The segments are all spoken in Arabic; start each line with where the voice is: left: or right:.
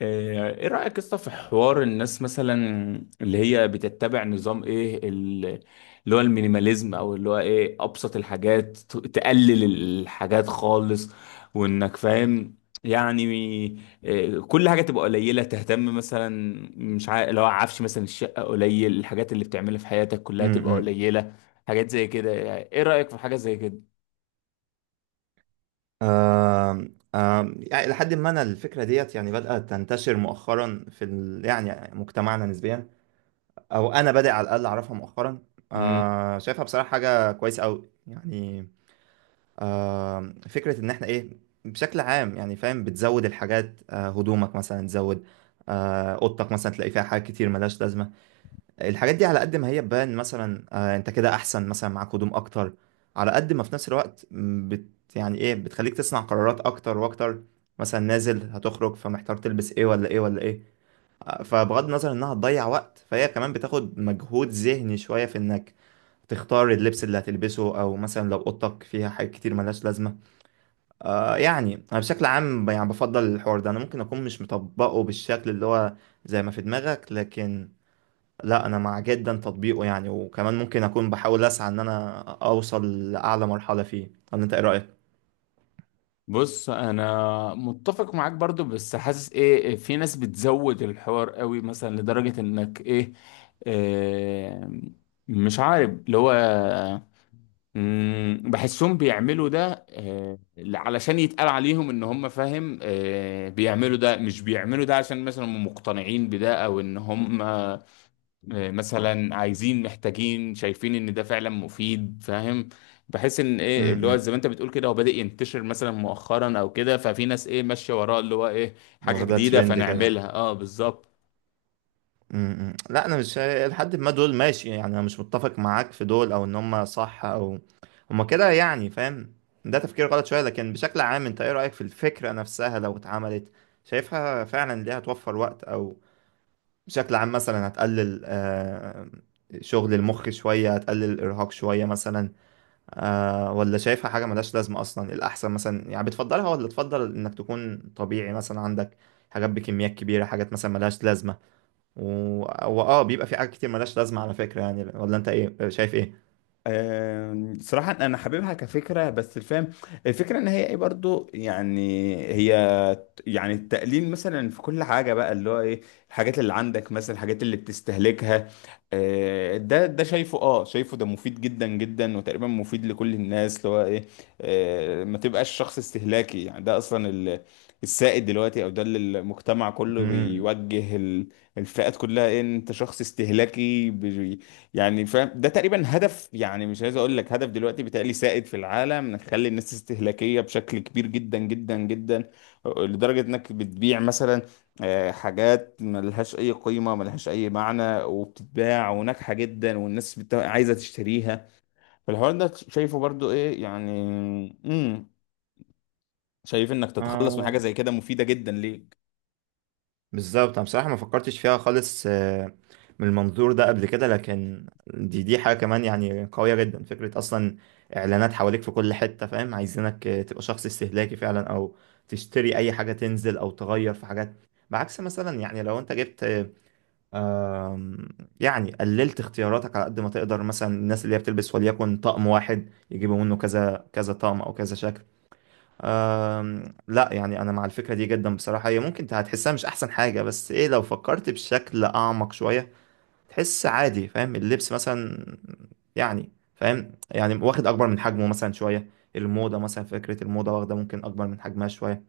left: ايه رأيك يا اسطى في حوار الناس مثلا اللي هي بتتبع نظام ايه اللي هو المينيماليزم او اللي هو ايه ابسط الحاجات تقلل الحاجات خالص، وانك فاهم يعني. كل حاجة تبقى قليلة تهتم مثلا، مش عارف، لو عفش مثلا الشقة قليل، الحاجات اللي بتعملها في حياتك كلها تبقى
right: امم
left: قليلة، حاجات زي كده. يعني ايه رأيك في حاجة زي كده؟
right: آم، آم، يعني لحد ما انا الفكره ديت يعني بدات تنتشر مؤخرا في يعني مجتمعنا نسبيا، او انا بادئ على الاقل اعرفها مؤخرا. شايفها بصراحه حاجه كويسه قوي يعني. فكره ان احنا ايه، بشكل عام يعني فاهم بتزود الحاجات، هدومك مثلا تزود، اوضتك مثلا تلاقي فيها حاجات كتير ملهاش لازمه. الحاجات دي على قد ما هي بان مثلا انت كده احسن مثلا معاك هدوم اكتر، على قد ما في نفس الوقت م، بت يعني ايه بتخليك تصنع قرارات اكتر واكتر. مثلا نازل هتخرج فمحتار تلبس ايه ولا ايه ولا ايه، فبغض النظر انها هتضيع وقت فهي كمان بتاخد مجهود ذهني شوية في انك تختار اللبس اللي هتلبسه، او مثلا لو اوضتك فيها حاجات كتير ملهاش لازمه. يعني انا بشكل عام يعني بفضل الحوار ده، انا ممكن اكون مش مطبقه بالشكل اللي هو زي ما في دماغك، لكن لا انا مع جدا تطبيقه يعني، وكمان ممكن اكون بحاول اسعى ان انا اوصل لاعلى مرحلة فيه. ولا انت ايه رأيك؟
left: بص انا متفق معاك برضو، بس حاسس ايه إيه، في ناس بتزود الحوار قوي مثلا لدرجة انك ايه، إيه، مش عارف اللي هو بحسهم بيعملوا ده علشان يتقال عليهم ان هم فاهم. بيعملوا ده، مش بيعملوا ده عشان مثلا هم مقتنعين بده، او ان هم مثلا عايزين محتاجين شايفين ان ده فعلا مفيد، فاهم؟ بحيث ان ايه اللي هو
right: امم.
left: زي ما انت بتقول كده هو بادئ ينتشر مثلا مؤخرا او كده، ففي ناس ايه ماشيه وراه اللي هو ايه، حاجه
right: واخدها
left: جديده
right: ترند كده.
left: فنعملها. اه بالظبط.
right: إمم. لا انا مش لحد ما دول ماشي، يعني انا مش متفق معاك في دول، او ان هم صح او هم كده يعني فاهم. ده تفكير غلط شوية، لكن بشكل عام انت ايه رأيك في الفكرة نفسها لو اتعملت؟ شايفها فعلا ليها توفر وقت، او بشكل عام مثلا هتقلل شغل المخ شوية، هتقلل الارهاق شوية مثلا، ولا شايفها حاجة ملهاش لازمة أصلا الأحسن؟ مثلا يعني بتفضلها، ولا تفضل إنك تكون طبيعي مثلا عندك حاجات بكميات كبيرة، حاجات مثلا ملهاش لازمة؟ و... وآه بيبقى في حاجات كتير ملهاش لازمة على فكرة يعني. ولا أنت إيه شايف إيه؟
left: صراحة أنا حاببها كفكرة، بس الفهم، الفكرة إن هي إيه برضو، يعني هي يعني التقليل مثلا في كل حاجة بقى اللي هو ايه، الحاجات اللي عندك مثلا، الحاجات اللي بتستهلكها. ده شايفه، اه شايفه ده مفيد جدا جدا، وتقريبا مفيد لكل الناس اللي هو ايه. ما تبقاش شخص استهلاكي، يعني ده اصلا السائد دلوقتي، او ده اللي المجتمع كله
right: مم.
left: بيوجه الفئات كلها ايه، إن انت شخص استهلاكي يعني فاهم؟ ده تقريبا هدف، يعني مش عايز اقول لك هدف دلوقتي، بيتهيألي سائد في العالم، نخلي الناس استهلاكية بشكل كبير جدا جدا جدا، لدرجة انك بتبيع مثلا حاجات ملهاش اي قيمة، ملهاش اي معنى، وبتتباع وناجحة جدا، والناس عايزة تشتريها. فالحوار ده شايفه برضو ايه يعني. امم. شايف انك تتخلص من حاجة زي كده مفيدة جدا ليك.
right: بالظبط. انا بصراحه ما فكرتش فيها خالص من المنظور ده قبل كده، لكن دي حاجه كمان يعني قويه جدا فكره اصلا. اعلانات حواليك في كل حته فاهم عايزينك تبقى شخص استهلاكي فعلا، او تشتري اي حاجه تنزل او تغير في حاجات، بعكس مثلا يعني لو انت جبت آه، آم، يعني قللت اختياراتك على قد ما تقدر. مثلا الناس اللي هي بتلبس وليكن طقم واحد، يجيبوا منه كذا كذا طقم او كذا شكل. لا يعني انا مع الفكره دي جدا بصراحه. هي ممكن هتحسها مش احسن حاجه، بس ايه لو فكرت بشكل اعمق شويه تحس عادي. فاهم اللبس مثلا يعني فاهم يعني واخد اكبر من حجمه مثلا شويه، الموضه مثلا، فكره الموضه واخده ممكن اكبر من حجمها شويه.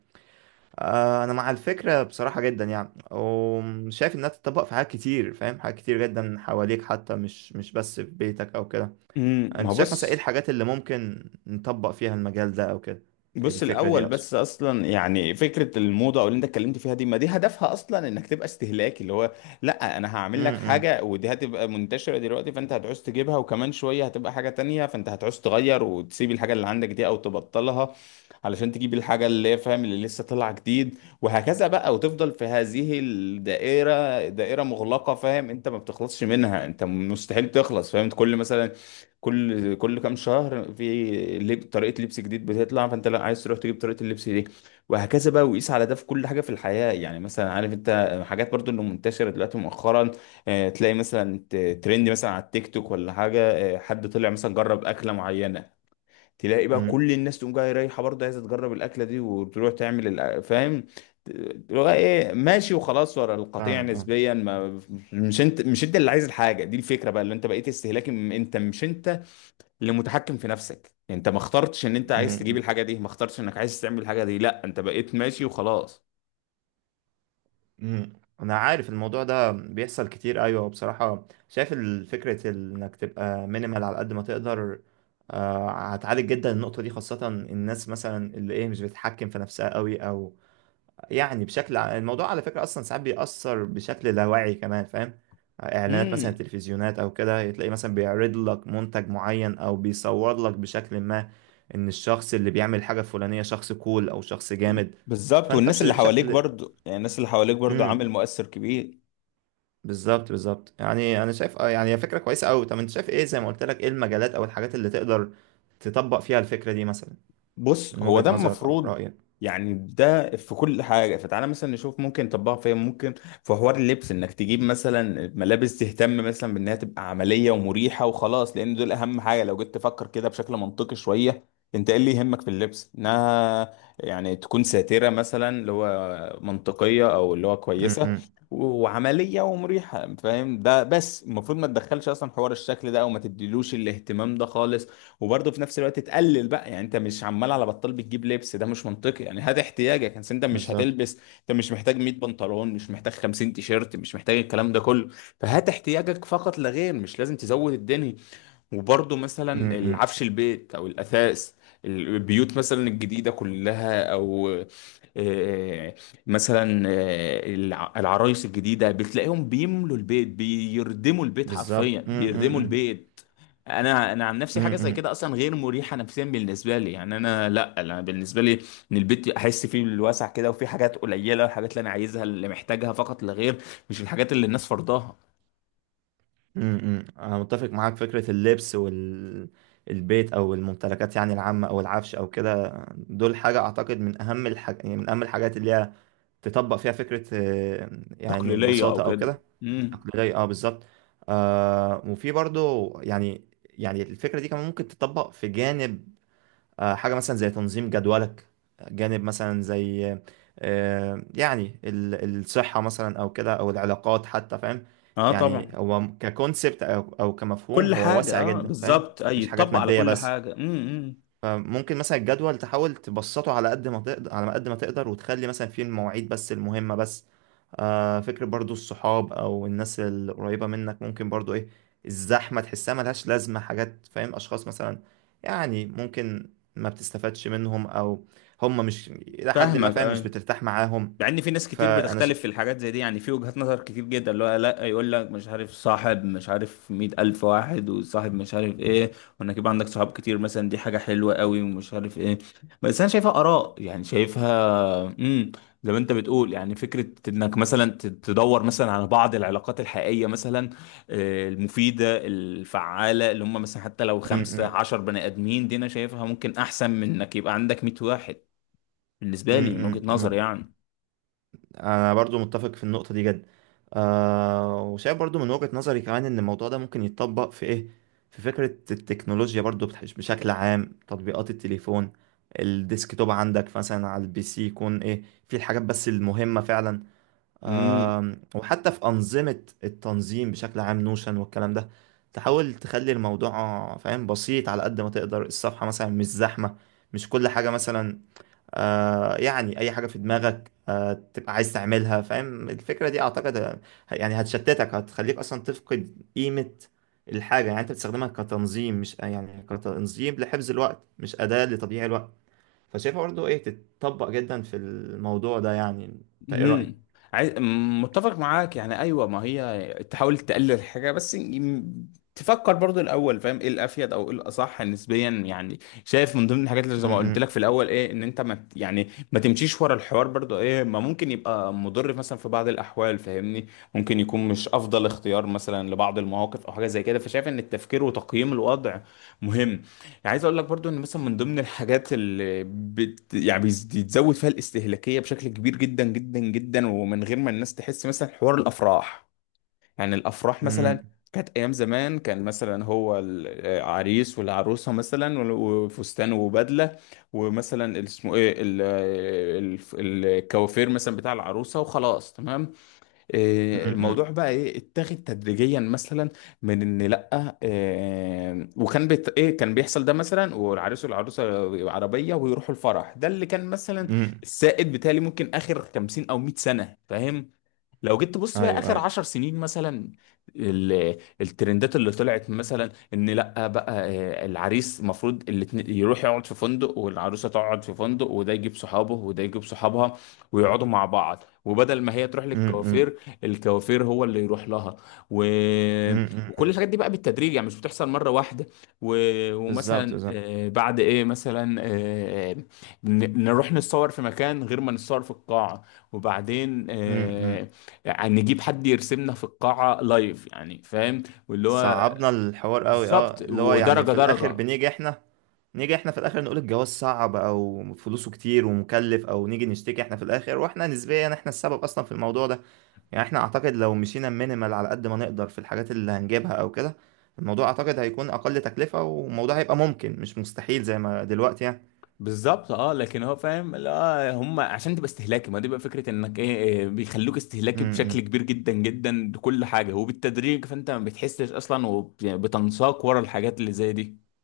right: انا مع الفكره بصراحه جدا يعني، وشايف انها تتطبق في حاجات كتير فاهم، حاجات كتير جدا حواليك، حتى مش بس في بيتك او كده.
left: امم. ما
right: انت
left: هو
right: شايف مثلا ايه
left: بص،
right: الحاجات اللي ممكن نطبق فيها المجال ده او كده؟
left: بص
right: الفكره دي
left: الاول
right: اقصد.
left: بس، اصلا يعني فكره الموضه او اللي انت اتكلمت فيها دي، ما دي هدفها اصلا انك تبقى استهلاكي اللي هو، لا انا هعمل
right: امم.
left: لك
right: امم.
left: حاجه ودي هتبقى منتشره دلوقتي، فانت هتعوز تجيبها، وكمان شويه هتبقى حاجه تانية، فانت هتعوز تغير وتسيب الحاجه اللي عندك دي او تبطلها علشان تجيب الحاجه اللي هي فاهم، اللي لسه طالعه جديد. وهكذا بقى، وتفضل في هذه الدائره، دائره مغلقه فاهم، انت ما بتخلصش منها، انت مستحيل تخلص فاهم. كل مثلا، كل كام شهر في طريقة لبس جديد بتطلع، فانت لا عايز تروح تجيب طريقة اللبس دي، وهكذا بقى. وقيس على ده في كل حاجة في الحياة. يعني مثلا عارف انت حاجات برضو اللي منتشرة دلوقتي مؤخرا، تلاقي مثلا ترند مثلا على التيك توك ولا حاجة، حد طلع مثلا جرب أكلة معينة، تلاقي بقى
right: امم.
left: كل الناس تقوم جاية رايحة برضه عايزة تجرب الأكلة دي، وتروح تعمل فاهم؟ تبقى ايه ماشي وخلاص ورا القطيع
right: فاهمك، اه.
left: نسبيا. ما مش انت اللي عايز الحاجه دي، الفكره بقى اللي انت بقيت استهلاكي، انت مش انت لمتحكم في نفسك، يعني انت ما اخترتش ان انت
right: امم.
left: عايز تجيب
right: امم.
left: الحاجه دي، ما اخترتش انك عايز تعمل الحاجه دي، لا انت بقيت ماشي وخلاص.
right: امم. انا عارف الموضوع ده بيحصل كتير. ايوه، بصراحه شايف الفكره انك تبقى مينيمال على قد ما تقدر، هتعالج جدا النقطه دي، خاصه الناس مثلا اللي ايه مش بتتحكم في نفسها قوي. او يعني الموضوع على فكرة أصلا ساعات بيأثر بشكل لا واعي كمان فاهم. إعلانات مثلا،
left: امم.
right: تلفزيونات أو كده، تلاقي مثلا بيعرض لك منتج معين، أو بيصور لك بشكل ما إن الشخص اللي بيعمل حاجة فلانية شخص كول أو شخص جامد.
left: بالظبط،
right: فأنت
left: والناس اللي حواليك
right: بشكل.
left: برضو يعني، الناس اللي حواليك برضو عامل
right: امم.
left: مؤثر كبير.
right: بالظبط، بالظبط. يعني أنا شايف يعني هي فكرة كويسة أوي. طب أنت شايف إيه زي ما قلت لك؟ إيه المجالات أو الحاجات اللي تقدر تطبق فيها الفكرة دي مثلا
left: بص
right: من
left: هو ده
right: وجهة نظرك أو
left: المفروض
right: رأيك؟
left: يعني، ده في كل حاجة، فتعالى مثلا نشوف ممكن نطبقها فين. ممكن في حوار اللبس انك تجيب مثلا ملابس تهتم مثلا بانها تبقى عملية ومريحة وخلاص، لان دول اهم حاجة. لو جيت تفكر كده بشكل منطقي شوية، انت ايه اللي يهمك في اللبس؟ انها يعني تكون ساترة مثلا، اللي هو منطقية، او اللي هو كويسة
right: امم.
left: وعملية ومريحة، فاهم؟ ده بس المفروض، ما تدخلش اصلا حوار الشكل ده او ما تديلوش الاهتمام ده خالص، وبرضه في نفس الوقت تقلل بقى. يعني انت مش عمال على بطال بتجيب لبس، ده مش منطقي. يعني هات احتياجك، يعني انت مش
right: بالظبط.
left: هتلبس، انت مش محتاج 100 بنطلون، مش محتاج 50 تيشيرت، مش محتاج الكلام ده كله، فهات احتياجك فقط لا غير، مش لازم تزود الدنيا. وبرضه مثلا
right: امم.
left: العفش، البيت او الاثاث، البيوت مثلا الجديده كلها، او آه، مثلا العرايس الجديده بتلاقيهم بيملوا البيت، بيردموا البيت
right: بالظبط.
left: حرفيا
right: امم. إمم.
left: بيردموا
right: إمم.
left: البيت. انا عن نفسي
right: إمم.
left: حاجه زي
right: إمم.
left: كده اصلا غير مريحه نفسيا بالنسبه لي، يعني انا، لا انا بالنسبه لي ان البيت احس فيه بالوسع كده، وفي حاجات قليله، الحاجات اللي انا عايزها، اللي محتاجها فقط لا غير، مش الحاجات اللي الناس فرضاها
right: انا متفق معاك. فكرة اللبس والبيت او الممتلكات يعني العامة، او العفش او كده، دول حاجة اعتقد من اهم يعني من اهم الحاجات اللي هي تطبق فيها فكرة يعني
left: تقليديه او
right: البساطة او
left: كده.
right: كده.
left: امم.
right: اقليدية، اه، بالظبط. وفي برضو يعني الفكرة دي كمان ممكن تطبق في جانب، حاجة مثلا زي تنظيم جدولك، جانب مثلا زي يعني الصحة مثلا أو كده، أو العلاقات حتى فاهم.
left: اه
right: يعني
left: طبعا.
right: هو ككونسبت أو كمفهوم
left: كل
right: هو
left: حاجة،
right: واسع
left: اه
right: جدا فاهم،
left: بالظبط، اي
right: مش حاجات
left: يتطبق على
right: مادية
left: كل
right: بس.
left: حاجة. امم، إمم.
right: فممكن مثلا الجدول تحاول تبسطه على ما قد ما تقدر، وتخلي مثلا فيه المواعيد بس المهمة بس. فكرة برضو الصحاب او الناس القريبة منك، ممكن برضو ايه الزحمة تحسها ملهاش لازمة، حاجات فاهم، اشخاص مثلا يعني ممكن ما بتستفادش منهم، او هم مش الى حد ما
left: فاهمك،
right: فاهم مش
left: اي.
right: بترتاح معاهم.
left: مع ان في ناس كتير
right: فانا
left: بتختلف في الحاجات زي دي، يعني في وجهات نظر كتير جدا اللي هو لا، يقول لك مش عارف صاحب، مش عارف مية ألف واحد، وصاحب مش عارف ايه، وانك يبقى عندك صحاب كتير مثلا دي حاجة حلوة قوي، ومش عارف ايه. بس انا شايفها آراء يعني، شايفها، امم، زي ما انت بتقول يعني. فكرة انك مثلا تدور مثلا على بعض العلاقات الحقيقية مثلا، المفيدة الفعالة، اللي هم مثلا حتى لو
right: م
left: خمسة
right: -م.
left: عشر بني آدمين، دي انا شايفها ممكن احسن من انك يبقى عندك 100 واحد،
right: م
left: بالنسبة لي من وجهة
right: -م.
left: نظري يعني.
right: انا برضو متفق في النقطه دي جدا. وشايف برضو من وجهه نظري كمان ان الموضوع ده ممكن يتطبق في ايه، في فكره التكنولوجيا برضو بشكل عام تطبيقات التليفون، الديسكتوب عندك مثلا على الPC يكون ايه في الحاجات بس المهمه فعلا.
left: امم.
right: وحتى في انظمه التنظيم بشكل عام، نوشن والكلام ده، تحاول تخلي الموضوع فاهم بسيط على قد ما تقدر. الصفحه مثلا مش زحمه، مش كل حاجه مثلا يعني اي حاجه في دماغك تبقى عايز تعملها فاهم. الفكره دي اعتقد يعني هتشتتك، هتخليك اصلا تفقد قيمه الحاجه. يعني انت بتستخدمها كتنظيم، مش يعني كتنظيم لحفظ الوقت مش اداه لتضييع الوقت. فشايفها برضه ايه تتطبق جدا في الموضوع ده يعني. انت ايه رايك؟
left: امم. عايز، متفق معاك يعني. ايوه، ما هي تحاول تقلل الحاجه، بس تفكر برضو الاول فاهم، ايه الافيد، او ايه الاصح نسبيا يعني. شايف من ضمن الحاجات اللي زي
right: م-.
left: ما قلت لك في
right: م-.
left: الاول ايه، ان انت ما يعني ما تمشيش ورا الحوار برضو ايه، ما ممكن يبقى مضر مثلا في بعض الاحوال، فاهمني؟ ممكن يكون مش افضل اختيار مثلا لبعض المواقف او حاجه زي كده. فشايف ان التفكير وتقييم الوضع مهم. يعني عايز اقول لك برضو ان مثلا من ضمن الحاجات اللي يعني بيتزود فيها الاستهلاكيه بشكل كبير جدا جدا جدا، ومن غير ما الناس تحس، مثلا حوار الافراح. يعني الافراح مثلا،
right: م-.
left: كانت ايام زمان كان مثلا هو العريس والعروسه مثلا، وفستان وبدله، ومثلا اسمه ايه الكوافير مثلا بتاع العروسه، وخلاص تمام.
right: م-.
left: الموضوع
right: م-.
left: بقى ايه، اتاخد تدريجيا مثلا، من ان لا وكان بيت ايه، كان بيحصل ده مثلا، والعريس والعروسه عربيه ويروحوا الفرح، ده اللي كان مثلا
right: م-.
left: السائد بتاعي ممكن اخر 50 او 100 سنه فاهم. لو جيت تبص بقى
right: ايوه،
left: اخر
right: ايوه.
left: 10 سنين مثلا، الترندات اللي طلعت مثلا ان لا بقى، العريس المفروض يروح يقعد في فندق، والعروسه تقعد في فندق، وده يجيب صحابه وده يجيب صحابها، ويقعدوا مع بعض، وبدل ما هي تروح
right: م-. م-.
left: للكوافير، الكوافير هو اللي يروح لها، و...
right: م-. م-.
left: وكل
right: م.
left: الحاجات دي بقى بالتدريج، يعني مش بتحصل مره واحده، و...
right: بالظبط،
left: ومثلا
right: بالظبط.
left: بعد ايه مثلا نروح نتصور في مكان غير ما نتصور في القاعه، وبعدين
right: م-. م.
left: يعني نجيب حد يرسمنا في القاعة لايف يعني فاهم، واللي هو،
right: صعبنا الحوار قوي. اه،
left: بالظبط،
right: اللي هو يعني
left: ودرجة
right: في الاخر
left: درجة
right: بنيجي احنا، نيجي احنا في الاخر، نقول الجواز صعب او فلوسه كتير ومكلف، او نيجي نشتكي احنا في الاخر واحنا نسبيا احنا السبب اصلا في الموضوع ده. يعني احنا اعتقد لو مشينا مينيمال على قد ما نقدر في الحاجات اللي هنجيبها او كده، الموضوع اعتقد هيكون اقل تكلفة، والموضوع هيبقى ممكن مش مستحيل زي ما دلوقتي يعني.
left: بالظبط اه. لكن هو فاهم لا، هم عشان تبقى استهلاكي، ما دي بقى فكرة انك ايه، إيه، بيخلوك
right: م-.
left: استهلاكي بشكل
right: م.
left: كبير جدا جدا بكل حاجة وبالتدريج، فانت ما بتحسش اصلا، وبتنساق ورا الحاجات اللي زي دي.